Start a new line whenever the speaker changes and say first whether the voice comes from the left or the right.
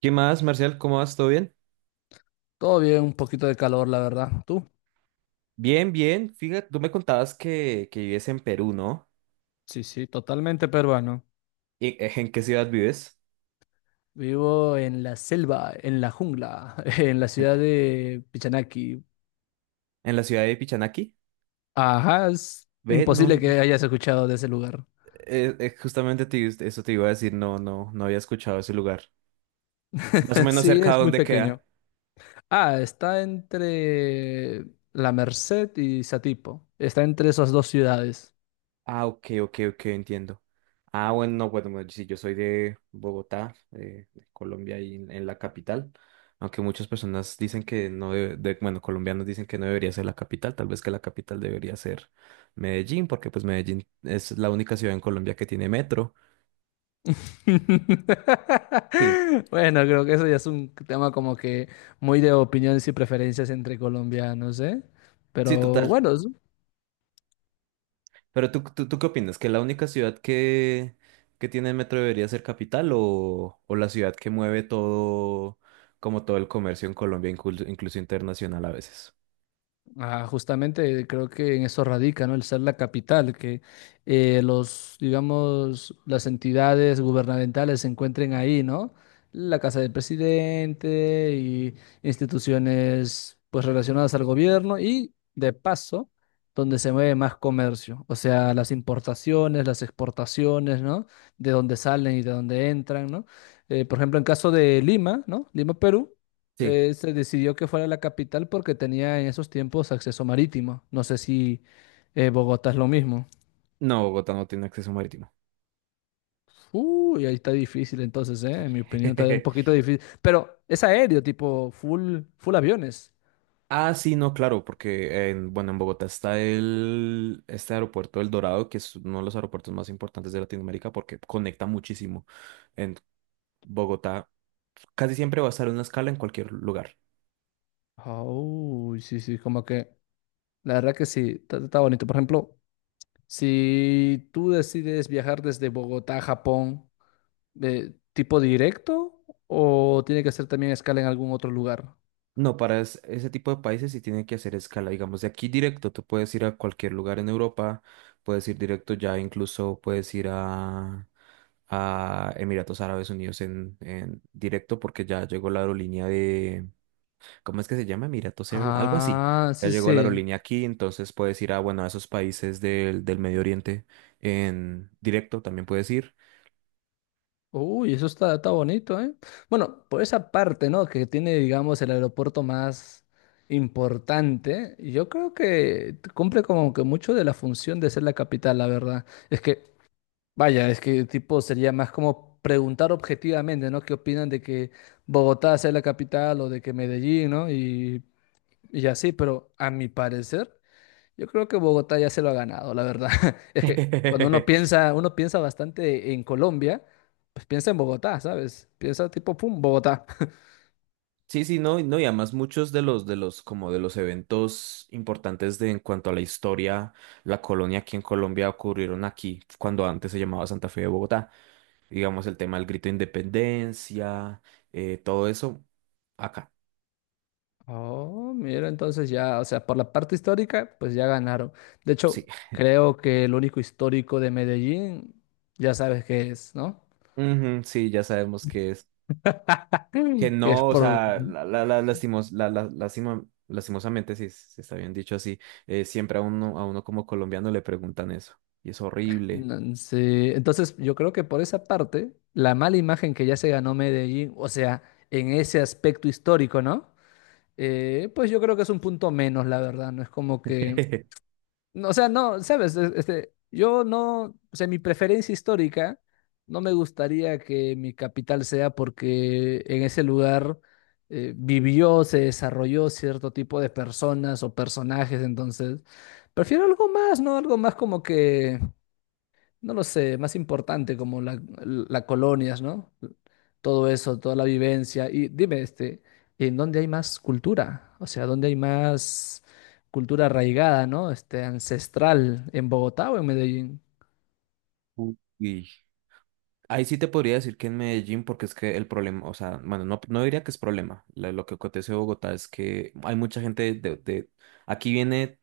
right: ¿Qué más, Marcial? ¿Cómo vas? ¿Todo bien?
left: Todo bien, un poquito de calor, la verdad. ¿Tú?
right: Bien, bien. Fíjate, tú me contabas que vives en Perú, ¿no?
left: Sí, sí, totalmente peruano.
right: ¿En qué ciudad vives?
left: Vivo en la selva, en la jungla, en la
right: ¿En
left: ciudad de Pichanaki.
right: en la ciudad de Pichanaki?
left: Ajá, es
right: Ve, no,
left: imposible
right: no.
left: que hayas escuchado de ese lugar.
right: Justamente eso te iba a decir, no, no, no había escuchado ese lugar. Más o menos
left: Sí,
right: cerca de
left: es muy
right: dónde
left: pequeño.
right: queda.
left: Ah, está entre La Merced y Satipo. Está entre esas dos ciudades.
right: Ah, ok, ok, ok, entiendo. Ah, bueno, no, bueno, bueno, sí, yo soy de Bogotá, de Colombia y en la capital, aunque muchas personas dicen que no, de, bueno, colombianos dicen que no debería ser la capital, tal vez que la capital debería ser Medellín, porque pues Medellín es la única ciudad en Colombia que tiene metro. Sí.
left: Bueno, creo que eso ya es un tema como que muy de opiniones y preferencias entre colombianos, ¿eh?
right: Sí,
left: Pero
right: total.
left: bueno,
right: Pero ¿tú qué opinas? ¿Que la única ciudad que tiene metro debería ser capital o la ciudad que mueve todo, como todo el comercio en Colombia, incluso internacional a veces?
left: ah, justamente creo que en eso radica, ¿no? El ser la capital, que los, digamos, las entidades gubernamentales se encuentren ahí, ¿no? La casa del presidente y instituciones pues relacionadas al gobierno y de paso donde se mueve más comercio, o sea, las importaciones, las exportaciones, ¿no? De dónde salen y de dónde entran, ¿no? Por ejemplo, en caso de Lima, ¿no? Lima, Perú,
right: Sí,
left: se decidió que fuera la capital porque tenía en esos tiempos acceso marítimo. No sé si Bogotá es lo mismo.
right: no, Bogotá no tiene acceso marítimo.
left: Uy, ahí está difícil entonces, ¿eh? En mi opinión está un poquito difícil. Pero es aéreo, tipo full, full aviones.
right: Ah, sí, no, claro, porque bueno, en Bogotá está este aeropuerto El Dorado, que es uno de los aeropuertos más importantes de Latinoamérica porque conecta muchísimo. En Bogotá casi siempre va a estar una escala en cualquier lugar.
left: Uy, sí, sí, como que la verdad que sí, está, está bonito. Por ejemplo, si tú decides viajar desde Bogotá a Japón, ¿tipo directo o tiene que hacer también escala en algún otro lugar?
right: No, para ese tipo de países sí tienen que hacer escala, digamos, de aquí directo, tú puedes ir a cualquier lugar en Europa, puedes ir directo ya, incluso puedes ir a Emiratos Árabes Unidos en directo porque ya llegó la aerolínea ¿cómo es que se llama? Emiratos Air, algo así,
left: Ah,
right: ya
left: sí,
right: llegó la
left: sí.
right: aerolínea aquí, entonces puedes ir bueno, a esos países del Medio Oriente en directo, también puedes ir.
left: Uy, eso está, está bonito, ¿eh? Bueno, por esa parte, ¿no? Que tiene, digamos, el aeropuerto más importante, yo creo que cumple como que mucho de la función de ser la capital, la verdad. Es que, vaya, es que tipo sería más como preguntar objetivamente, ¿no? ¿Qué opinan de que Bogotá sea la capital o de que Medellín, ¿no? Y así, pero a mi parecer. Yo creo que Bogotá ya se lo ha ganado, la verdad. Es que cuando uno piensa bastante en Colombia, pues piensa en Bogotá, ¿sabes? Piensa tipo, pum, Bogotá.
right: Sí, sí, no, no, y además muchos como de los eventos importantes en cuanto a la historia, la colonia aquí en Colombia ocurrieron aquí, cuando antes se llamaba Santa Fe de Bogotá. Digamos, el tema del grito de independencia, todo eso, acá,
left: Oh, mira, entonces ya, o sea, por la parte histórica, pues ya ganaron. De
right: sí.
left: hecho, creo que el único histórico de Medellín, ya sabes qué es, ¿no?
right: Ujú, sí, ya sabemos que es, que
left: Que es
right: no, o
left: por...
right: sea,
left: Mm,
right: la, lastimos, la- lastima- lastimosamente, si se está bien dicho así, siempre a uno como colombiano le preguntan eso, y es horrible.
left: sí, entonces yo creo que por esa parte, la mala imagen que ya se ganó Medellín, o sea, en ese aspecto histórico, ¿no? Pues yo creo que es un punto menos, la verdad, no es como que, no, o sea, no, sabes, este, yo no, o sea, mi preferencia histórica, no me gustaría que mi capital sea porque en ese lugar vivió, se desarrolló cierto tipo de personas o personajes, entonces, prefiero algo más, ¿no? Algo más como que no lo sé, más importante como la colonias, ¿no? Todo eso, toda la vivencia. Y dime, este, ¿en dónde hay más cultura? O sea, ¿dónde hay más cultura arraigada, ¿no? Este, ancestral, ¿en Bogotá o en Medellín?
right: Uy. Ahí sí te podría decir que en Medellín, porque es que el problema, o sea, bueno, no, no diría que es problema. Lo que acontece en Bogotá es que hay mucha gente. Aquí viene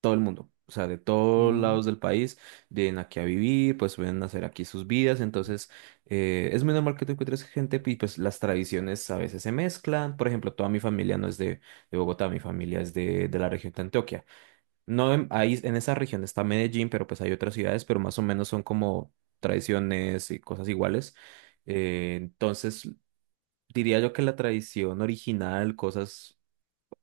right: todo el mundo, o sea, de todos
left: Mm,
right: lados del país, vienen aquí a vivir, pues vienen a hacer aquí sus vidas. Entonces, es muy normal que tú encuentres gente y pues las tradiciones a veces se mezclan. Por ejemplo, toda mi familia no es de Bogotá, mi familia es de la región de Antioquia. No, ahí en esa región está Medellín, pero pues hay otras ciudades, pero más o menos son como tradiciones y cosas iguales. Entonces, diría yo que la tradición original, cosas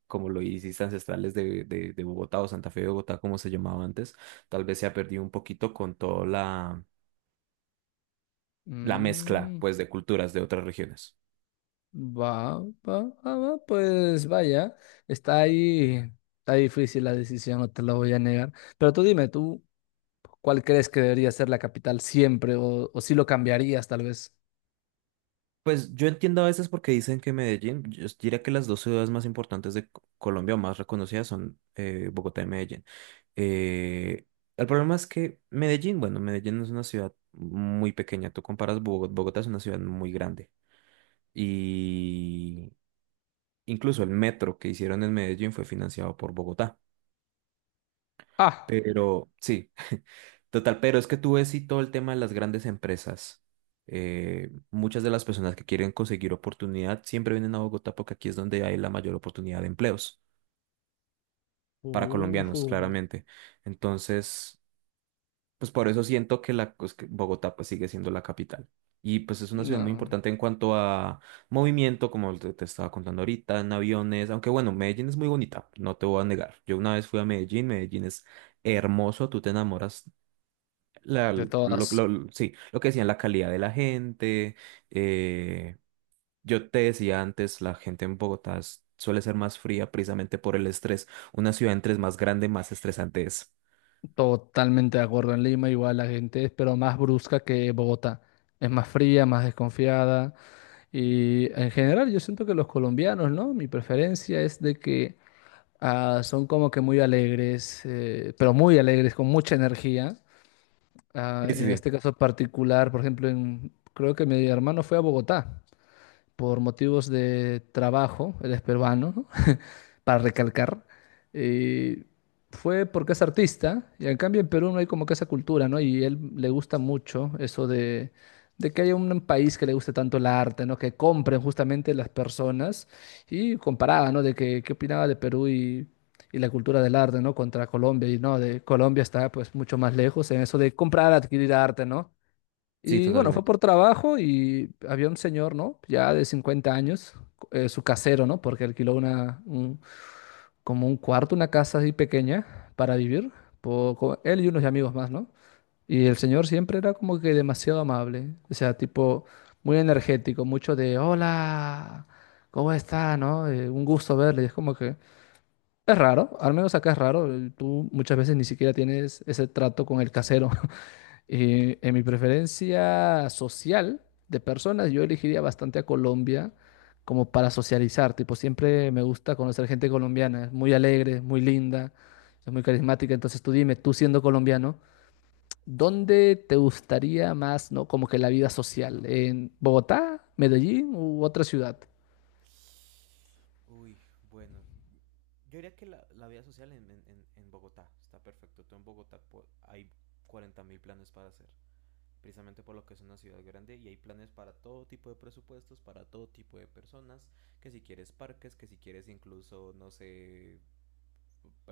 right: como lo hiciste ancestrales de Bogotá o Santa Fe de Bogotá, como se llamaba antes, tal vez se ha perdido un poquito con toda la mezcla,
left: mm,
right: pues, de culturas de otras regiones.
left: va, va, va, va, pues vaya, está ahí, está difícil la decisión, no te lo voy a negar. Pero tú dime, ¿tú cuál crees que debería ser la capital siempre o si lo cambiarías tal vez?
right: Pues yo entiendo a veces porque dicen que Medellín, yo diría que las dos ciudades más importantes de Colombia o más reconocidas son Bogotá y Medellín. Eh, el problema es que Medellín, bueno, Medellín es una ciudad muy pequeña. Tú comparas Bogotá. Bogotá es una ciudad muy grande. Y incluso el metro que hicieron en Medellín fue financiado por Bogotá.
left: Ah.
right: Pero sí, total, pero es que tú ves y todo el tema de las grandes empresas. Muchas de las personas que quieren conseguir oportunidad siempre vienen a Bogotá porque aquí es donde hay la mayor oportunidad de empleos para
left: Uh,
right: colombianos, claramente. Entonces, pues por eso siento que la pues, que Bogotá pues sigue siendo la capital. Y pues es una ciudad muy
left: no,
right: importante en cuanto a movimiento, como te estaba contando ahorita, en aviones, aunque bueno, Medellín es muy bonita, no te voy a negar. Yo una vez fui a Medellín. Medellín es hermoso, tú te enamoras. La,
left: de
right: lo,
left: todas,
right: lo- sí, lo que decían, la calidad de la gente. eh, yo te decía antes, la gente en Bogotá suele ser más fría precisamente por el estrés. Una ciudad entre es más grande, más estresante es.
left: totalmente de acuerdo. En Lima igual la gente es, pero más brusca que Bogotá. Es más fría, más desconfiada. Y en general yo siento que los colombianos, ¿no? Mi preferencia es de que ah, son como que muy alegres, pero muy alegres, con mucha energía. Ah,
right: Sí, sí,
left: en
right: sí.
left: este caso particular, por ejemplo, creo que mi hermano fue a Bogotá por motivos de trabajo, él es peruano, ¿no? Para recalcar, eh, fue porque es artista, y en cambio en Perú no hay como que esa cultura, ¿no? Y él le gusta mucho eso de que haya un país que le guste tanto el arte, ¿no? Que compren justamente las personas, y comparaba, ¿no? De que, qué opinaba de Perú y la cultura del arte, ¿no? Contra Colombia, y no, de Colombia está pues mucho más lejos en eso de comprar, adquirir arte, ¿no?
right: Sí,
left: Y bueno, fue
right: totalmente.
left: por trabajo y había un señor, ¿no? Ya de 50 años, su casero, ¿no? Porque alquiló un, como un cuarto, una casa así pequeña para vivir, él y unos amigos más, ¿no? Y el señor siempre era como que demasiado amable, o sea, tipo muy energético, mucho de hola, ¿cómo está? ¿No? Un gusto verle, y es como que es raro, al menos acá es raro, tú muchas veces ni siquiera tienes ese trato con el casero, en mi preferencia social de personas, yo elegiría bastante a Colombia como para socializar. Tipo, siempre me gusta conocer gente colombiana. Es muy alegre, muy linda, es muy carismática. Entonces tú dime, tú siendo colombiano, ¿dónde te gustaría más, ¿no? Como que la vida social? ¿En Bogotá, Medellín u otra ciudad?
right: Uy, bueno. Yo diría que la vida social en Bogotá está perfecto. Tú en Bogotá hay 40.000 planes para hacer. Precisamente por lo que es una ciudad grande y hay planes para todo tipo de presupuestos, para todo tipo de personas, que si quieres parques, que si quieres incluso, no sé,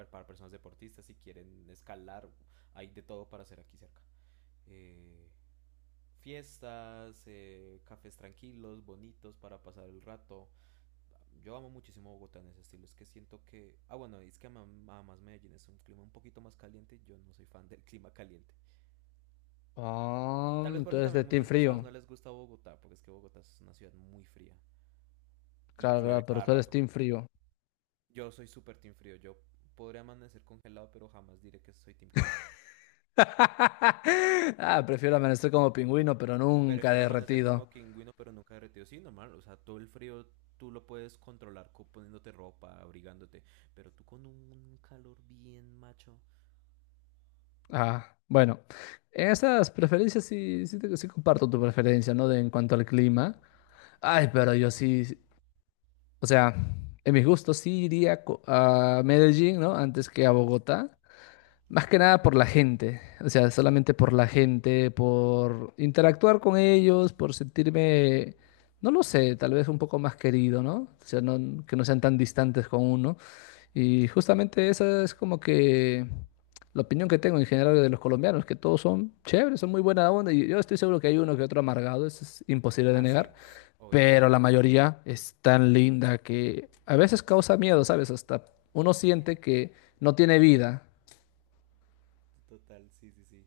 right: para personas deportistas, si quieren escalar, hay de todo para hacer aquí cerca. Eh, fiestas, cafés tranquilos, bonitos para pasar el rato. Yo amo muchísimo Bogotá en ese estilo, es que siento que. Ah, bueno, es que además Medellín es un clima un poquito más caliente, yo no soy fan del clima caliente.
left: Ah,
right: Tal vez por
left: tú
right: eso
left: eres de
right: también
left: Team
right: muchas personas
left: Frío.
right: no les gusta Bogotá, porque es que Bogotá es una ciudad muy fría y
left: Claro,
right: llueve
left: claro, pero
right: cada
left: tú eres
right: rato.
left: Team Frío.
right: Yo soy súper team frío, yo podría amanecer congelado, pero jamás diré que soy team calor.
left: Ah, prefiero amanecer como pingüino, pero nunca
right: Prefiero amanecer como
left: derretido.
right: pingüino, pero nunca derretido. Sí, normal, o sea, todo el frío tú lo puedes controlar poniéndote ropa, abrigándote, pero tú con un calor bien macho.
left: Ah, bueno, en esas preferencias sí, sí comparto tu preferencia, ¿no? De en cuanto al clima. Ay, pero yo sí, sí, o sea, en mis gustos sí iría a Medellín, ¿no? Antes que a Bogotá. Más que nada por la gente, o sea,
right: Sí.
left: solamente por la gente, por interactuar con ellos, por sentirme, no lo sé, tal vez un poco más querido, ¿no? O sea, no, que no sean tan distantes con uno. Y justamente esa es como que la opinión que tengo en general de los colombianos, que todos son chéveres, son muy buena onda, y yo estoy seguro que hay uno que otro amargado, eso es imposible de
right: Ah, sí,
left: negar,
right: pues, obviamente.
left: pero la mayoría es tan linda que a veces causa miedo, ¿sabes? Hasta uno siente que no tiene vida.
right: Total, sí, sí, sí.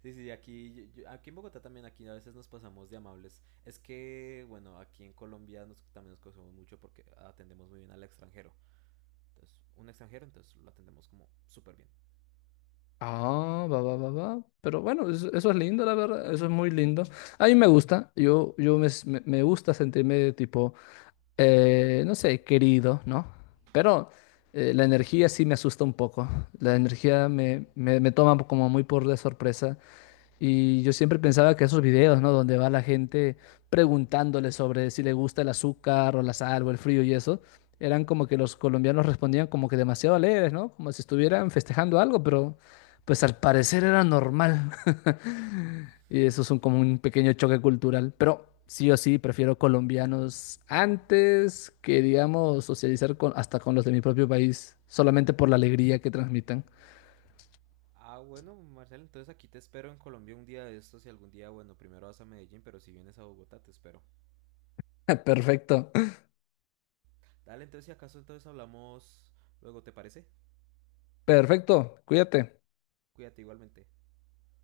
right: Sí, sí, aquí, aquí en Bogotá también, aquí a veces nos pasamos de amables. Es que, bueno, aquí en Colombia también nos conocemos mucho porque atendemos muy bien al extranjero. Entonces, un extranjero, entonces lo atendemos como súper bien.
left: Ah, va, va, va, va. Pero bueno, eso es lindo, la verdad, eso es muy lindo. A mí me gusta, yo, me gusta sentirme tipo no sé, querido, ¿no? Pero la energía sí me asusta un poco. La energía me toma como muy por de sorpresa. Y yo siempre pensaba que esos videos, ¿no? Donde va la gente preguntándole sobre si le gusta el azúcar o la sal o el frío y eso, eran como que los colombianos respondían como que demasiado alegres, ¿no? Como si estuvieran festejando algo, pero pues al parecer era normal. Y eso es un, como un pequeño choque cultural. Pero sí o sí, prefiero colombianos antes que, digamos, socializar con, hasta con los de mi propio país, solamente por la alegría que transmitan.
right: Ah, bueno, Marcel, entonces aquí te espero en Colombia un día de estos y algún día, bueno, primero vas a Medellín, pero si vienes a Bogotá te espero.
left: Perfecto,
right: Dale, entonces si acaso entonces hablamos luego, ¿te parece?
left: perfecto, cuídate.
right: Cuídate igualmente.